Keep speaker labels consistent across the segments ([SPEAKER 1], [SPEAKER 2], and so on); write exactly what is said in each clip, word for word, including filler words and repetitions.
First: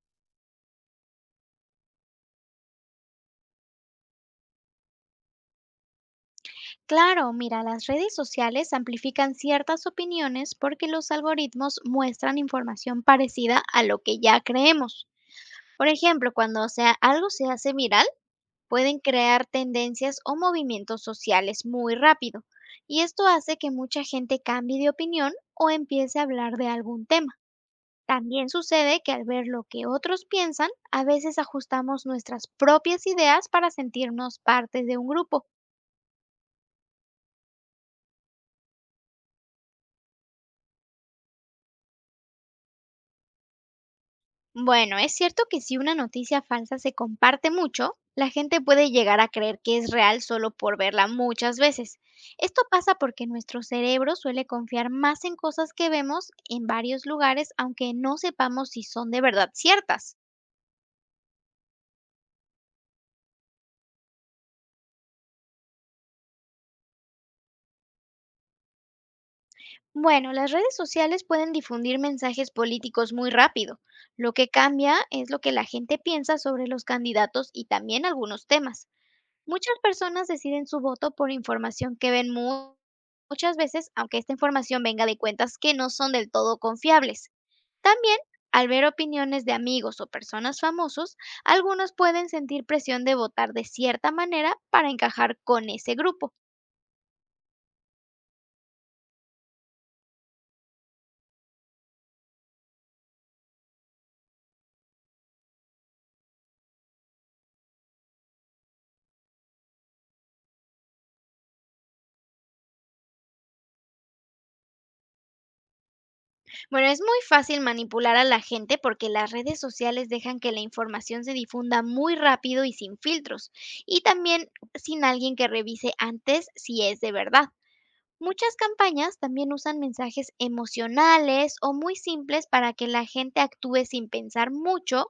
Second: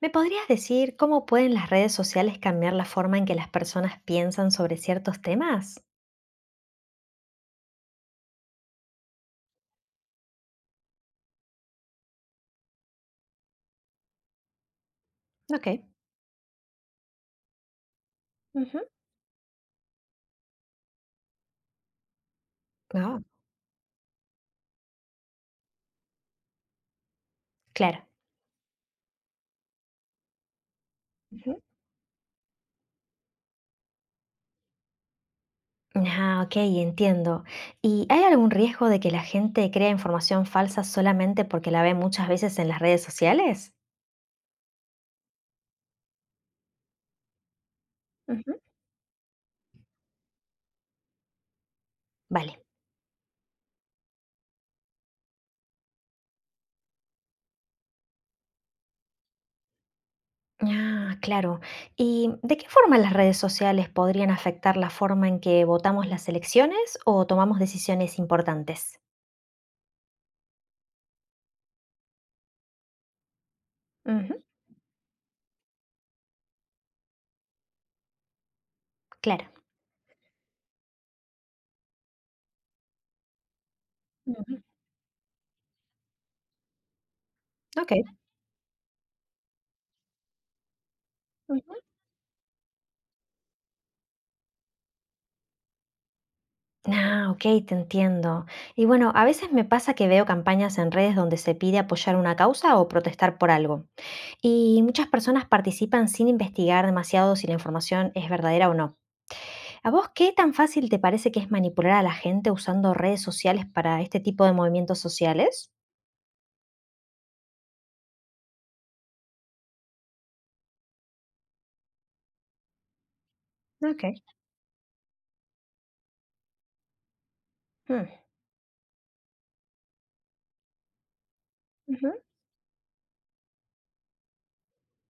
[SPEAKER 1] ¿Me podrías decir cómo pueden las redes sociales cambiar la forma en que las personas piensan sobre ciertos temas?
[SPEAKER 2] Claro, mira, las redes sociales amplifican ciertas opiniones porque los algoritmos muestran información parecida a lo que ya creemos.
[SPEAKER 1] Ok.
[SPEAKER 2] Por ejemplo, cuando o sea, algo se hace viral,
[SPEAKER 1] Ujú.
[SPEAKER 2] pueden crear tendencias o movimientos sociales muy rápido, y
[SPEAKER 1] No,
[SPEAKER 2] esto hace que mucha gente cambie de opinión o empiece a hablar de algún tema.
[SPEAKER 1] claro.
[SPEAKER 2] También sucede que al ver lo que otros piensan, a veces
[SPEAKER 1] Ujú.
[SPEAKER 2] ajustamos nuestras propias ideas para sentirnos parte de un grupo.
[SPEAKER 1] Ah, ok, entiendo. ¿Y hay algún riesgo de que la gente crea información falsa solamente porque la ve muchas veces en las redes sociales?
[SPEAKER 2] Bueno, es cierto que si una noticia falsa se comparte mucho, la gente
[SPEAKER 1] Ujú.
[SPEAKER 2] puede llegar a creer que es real solo por verla muchas veces. Esto
[SPEAKER 1] Vale.
[SPEAKER 2] pasa porque nuestro cerebro suele confiar más en cosas que vemos en varios lugares, aunque no sepamos si son de verdad ciertas.
[SPEAKER 1] Ah, claro. ¿Y de qué forma las redes sociales podrían afectar la forma en que votamos las elecciones o tomamos decisiones importantes?
[SPEAKER 2] Bueno, las redes sociales pueden difundir mensajes políticos muy rápido. Lo
[SPEAKER 1] Ujú.
[SPEAKER 2] que cambia es lo que la gente piensa sobre los candidatos y también algunos temas.
[SPEAKER 1] Claro.
[SPEAKER 2] Muchas personas deciden su voto por información que ven mu- muchas veces, aunque esta
[SPEAKER 1] Ujú.
[SPEAKER 2] información venga de cuentas que no son del todo confiables.
[SPEAKER 1] Ok.
[SPEAKER 2] También, al ver opiniones de amigos o personas famosos, algunos pueden sentir presión de votar de cierta manera para encajar con ese grupo.
[SPEAKER 1] Ah, ok, te entiendo. Y bueno, a veces me pasa que veo campañas en redes donde se pide apoyar una causa o protestar por algo. Y muchas personas participan sin investigar demasiado si la información es verdadera o no. ¿A vos qué tan fácil te parece que es manipular a la gente usando redes sociales para este tipo de movimientos sociales?
[SPEAKER 2] Bueno, es muy fácil manipular a la gente porque las redes sociales dejan que la información se difunda muy rápido y sin filtros, y
[SPEAKER 1] Ok.
[SPEAKER 2] también sin alguien que revise antes si es de verdad.
[SPEAKER 1] Mm.
[SPEAKER 2] Muchas campañas también usan mensajes emocionales o muy
[SPEAKER 1] Ujú.
[SPEAKER 2] simples para que la gente actúe sin pensar mucho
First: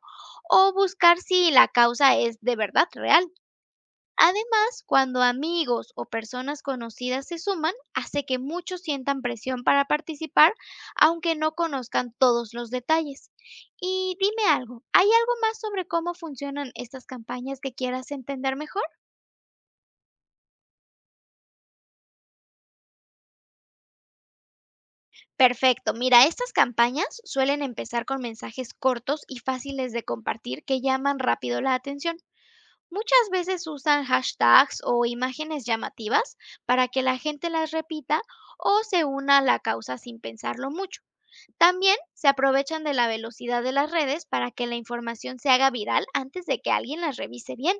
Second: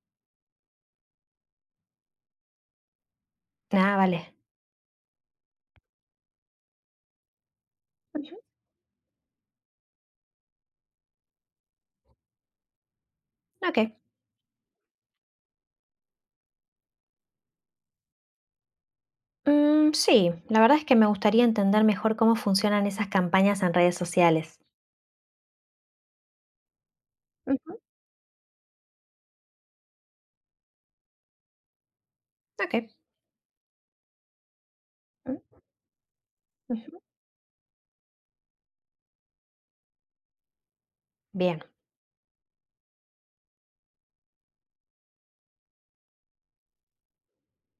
[SPEAKER 2] o buscar si la causa es de verdad real.
[SPEAKER 1] Ah, vale.
[SPEAKER 2] Además, cuando amigos o personas conocidas se suman, hace que
[SPEAKER 1] Ujú.
[SPEAKER 2] muchos sientan presión para participar, aunque no conozcan todos los detalles.
[SPEAKER 1] Ok.
[SPEAKER 2] Y dime algo, ¿hay algo más sobre cómo funcionan estas campañas que quieras entender mejor?
[SPEAKER 1] Mm, sí, la verdad es que me gustaría entender mejor cómo funcionan esas campañas en redes sociales.
[SPEAKER 2] Perfecto. Mira, estas campañas suelen
[SPEAKER 1] Ujú.
[SPEAKER 2] empezar con mensajes cortos y fáciles de compartir que llaman rápido la atención.
[SPEAKER 1] Ok.
[SPEAKER 2] Muchas veces usan hashtags o
[SPEAKER 1] Mm,
[SPEAKER 2] imágenes llamativas para
[SPEAKER 1] ujú.
[SPEAKER 2] que la gente las repita o se una a la causa sin pensarlo mucho.
[SPEAKER 1] Bien.
[SPEAKER 2] También se aprovechan de la velocidad de las redes para que la información se haga viral antes de que alguien las revise bien.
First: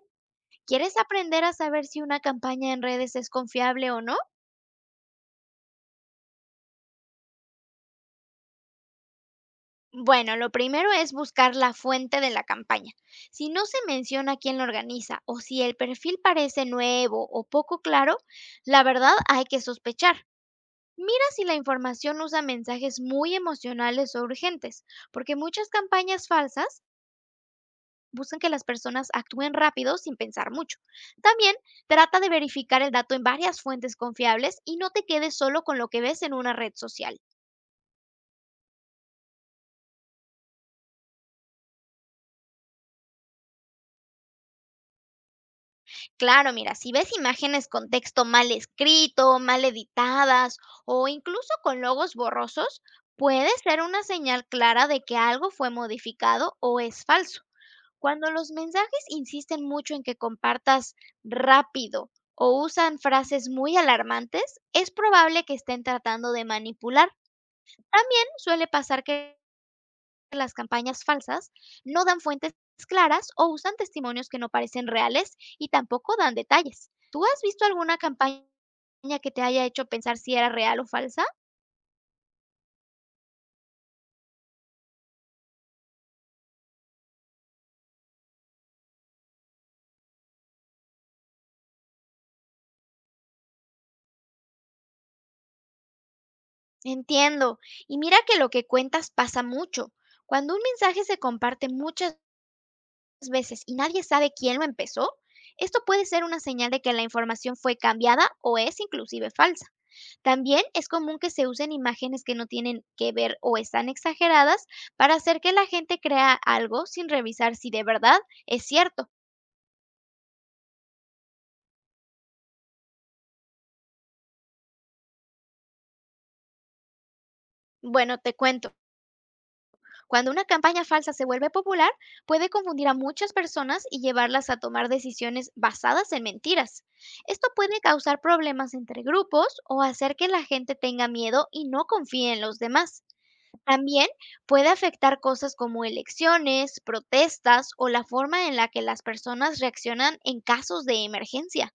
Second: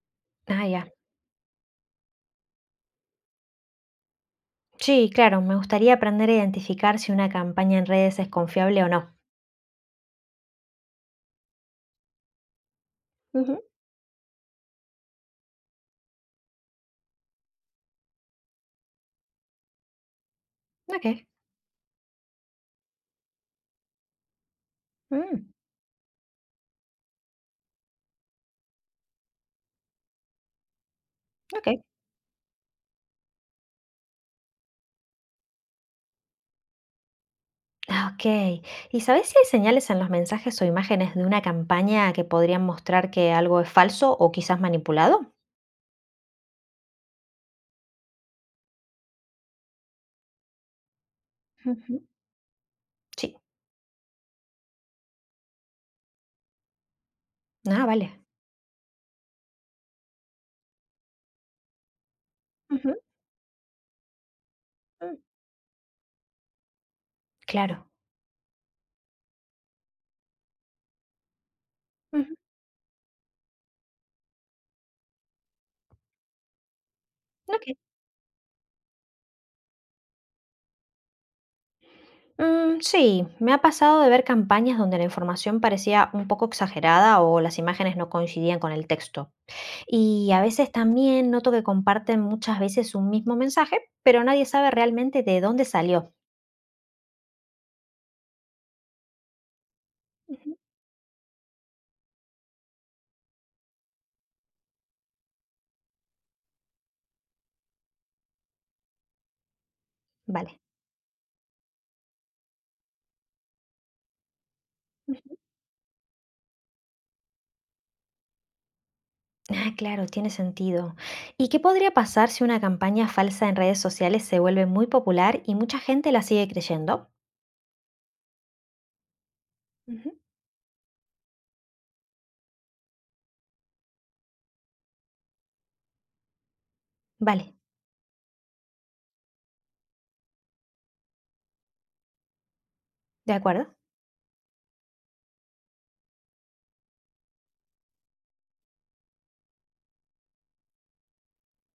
[SPEAKER 1] Ah, ya.
[SPEAKER 2] ¿Quieres aprender a saber si una campaña en redes es confiable o no?
[SPEAKER 1] Sí, claro, me gustaría aprender a identificar si una campaña en redes es confiable o no.
[SPEAKER 2] Bueno, lo primero es buscar la fuente de la campaña. Si
[SPEAKER 1] Ujú,
[SPEAKER 2] no se menciona quién la organiza o si el perfil parece nuevo o poco claro, la verdad hay que sospechar.
[SPEAKER 1] ok.
[SPEAKER 2] Mira si la información usa mensajes muy emocionales o urgentes, porque
[SPEAKER 1] Mm,
[SPEAKER 2] muchas campañas falsas buscan que las personas actúen rápido sin pensar mucho. También
[SPEAKER 1] ok.
[SPEAKER 2] trata de verificar el dato en varias fuentes confiables y no te quedes solo con lo que ves en una red social.
[SPEAKER 1] Ah, ok. ¿Y sabes si hay señales en los mensajes o imágenes de una campaña que podrían mostrar que algo es falso o quizás manipulado?
[SPEAKER 2] Claro, mira, si ves imágenes con texto mal escrito, mal editadas o incluso con
[SPEAKER 1] Ujú,
[SPEAKER 2] logos borrosos,
[SPEAKER 1] sí.
[SPEAKER 2] puede ser una señal clara de que algo fue modificado o es falso.
[SPEAKER 1] Ah, vale.
[SPEAKER 2] Cuando los mensajes insisten mucho en que compartas rápido o
[SPEAKER 1] Ujú,
[SPEAKER 2] usan frases muy alarmantes, es
[SPEAKER 1] mm,
[SPEAKER 2] probable que estén tratando de manipular.
[SPEAKER 1] claro.
[SPEAKER 2] También suele pasar que las campañas falsas no dan
[SPEAKER 1] Ujú,
[SPEAKER 2] fuentes claras o usan testimonios que no parecen reales y tampoco dan detalles. ¿Tú has visto
[SPEAKER 1] ok.
[SPEAKER 2] alguna campaña que te haya hecho pensar si era real o falsa?
[SPEAKER 1] Mm, sí, me ha pasado de ver campañas donde la información parecía un poco exagerada o las imágenes no coincidían con el texto. Y a veces también noto que comparten muchas veces un mismo mensaje, pero nadie sabe realmente de dónde salió.
[SPEAKER 2] Entiendo. Y mira que lo que cuentas pasa mucho.
[SPEAKER 1] Ujú,
[SPEAKER 2] Cuando un mensaje se comparte muchas veces y nadie sabe quién lo empezó, esto puede ser una señal de que la información fue cambiada o es inclusive falsa.
[SPEAKER 1] vale.
[SPEAKER 2] También es común que se usen imágenes que no tienen que ver o están exageradas para
[SPEAKER 1] Ujú.
[SPEAKER 2] hacer que la gente crea algo sin revisar si de verdad es cierto.
[SPEAKER 1] Ah, claro, tiene sentido. ¿Y qué podría pasar si una campaña falsa en redes sociales se vuelve muy popular y mucha gente la sigue creyendo?
[SPEAKER 2] Bueno, te cuento,
[SPEAKER 1] Ujú.
[SPEAKER 2] cuando una campaña falsa se vuelve popular, puede confundir a muchas personas y llevarlas a tomar decisiones basadas en mentiras. Esto
[SPEAKER 1] Vale,
[SPEAKER 2] puede causar problemas entre grupos o hacer que la gente tenga miedo y no confíe en los demás.
[SPEAKER 1] ¿de acuerdo?
[SPEAKER 2] También puede afectar cosas como elecciones, protestas o la forma en la que las personas reaccionan en casos de emergencia.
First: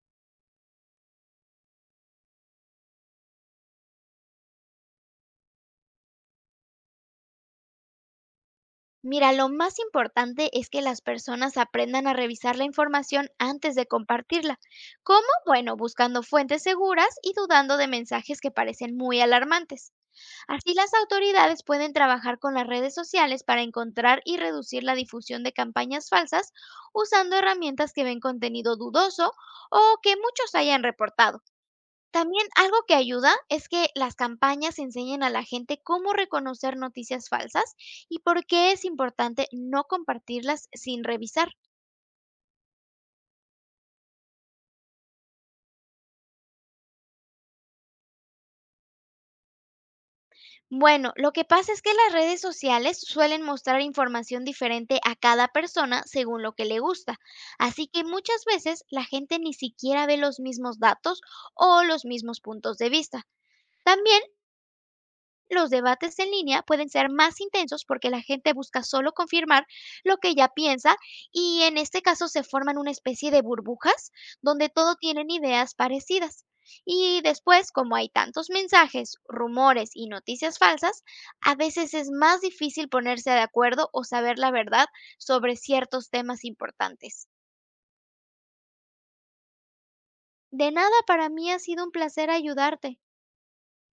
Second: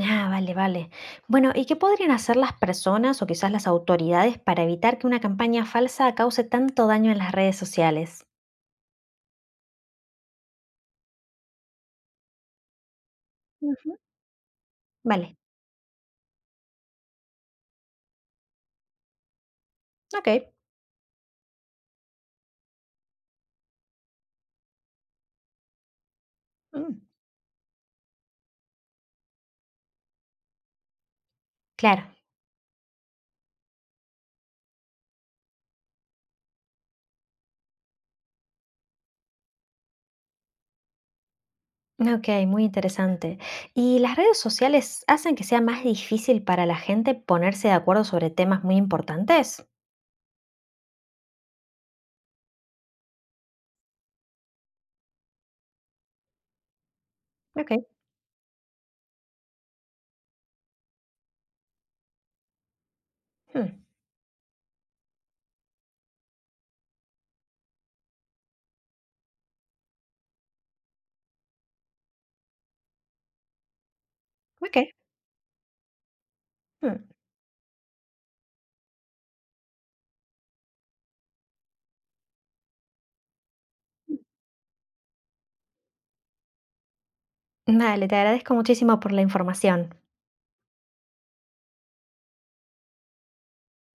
[SPEAKER 1] Ah, vale, vale. Bueno, ¿y qué podrían hacer las personas o quizás las autoridades para evitar que una campaña falsa cause tanto daño en las redes sociales?
[SPEAKER 2] Mira, lo más importante es que las personas aprendan a revisar la información antes de
[SPEAKER 1] Ujú.
[SPEAKER 2] compartirla. ¿Cómo?
[SPEAKER 1] Vale,
[SPEAKER 2] Bueno, buscando fuentes seguras y dudando de mensajes que parecen muy alarmantes.
[SPEAKER 1] ok.
[SPEAKER 2] Así las autoridades pueden trabajar con las redes sociales para encontrar y reducir la difusión de campañas falsas
[SPEAKER 1] Mm,
[SPEAKER 2] usando herramientas que ven contenido dudoso o que muchos hayan reportado.
[SPEAKER 1] claro.
[SPEAKER 2] También algo que ayuda es que las campañas enseñen a la gente cómo reconocer noticias falsas y por qué es importante no compartirlas sin revisar.
[SPEAKER 1] Okey, muy interesante. ¿Y las redes sociales hacen que sea más difícil para la gente ponerse de acuerdo sobre temas muy importantes?
[SPEAKER 2] Bueno, lo que pasa es que las redes sociales suelen mostrar información diferente a cada persona según lo que le gusta,
[SPEAKER 1] Okey,
[SPEAKER 2] así que muchas veces la gente ni siquiera ve los mismos datos o los mismos puntos de vista.
[SPEAKER 1] mm,
[SPEAKER 2] También los debates en línea pueden ser más intensos porque la gente busca solo confirmar lo que ya piensa y en este caso se forman una especie de burbujas donde
[SPEAKER 1] okey,
[SPEAKER 2] todos tienen ideas parecidas.
[SPEAKER 1] mm.
[SPEAKER 2] Y después, como hay tantos mensajes, rumores y noticias falsas, a veces es más difícil ponerse de acuerdo o saber la verdad sobre ciertos temas importantes.
[SPEAKER 1] Vale, te agradezco muchísimo por la información.
[SPEAKER 2] De nada, para mí ha sido un placer ayudarte.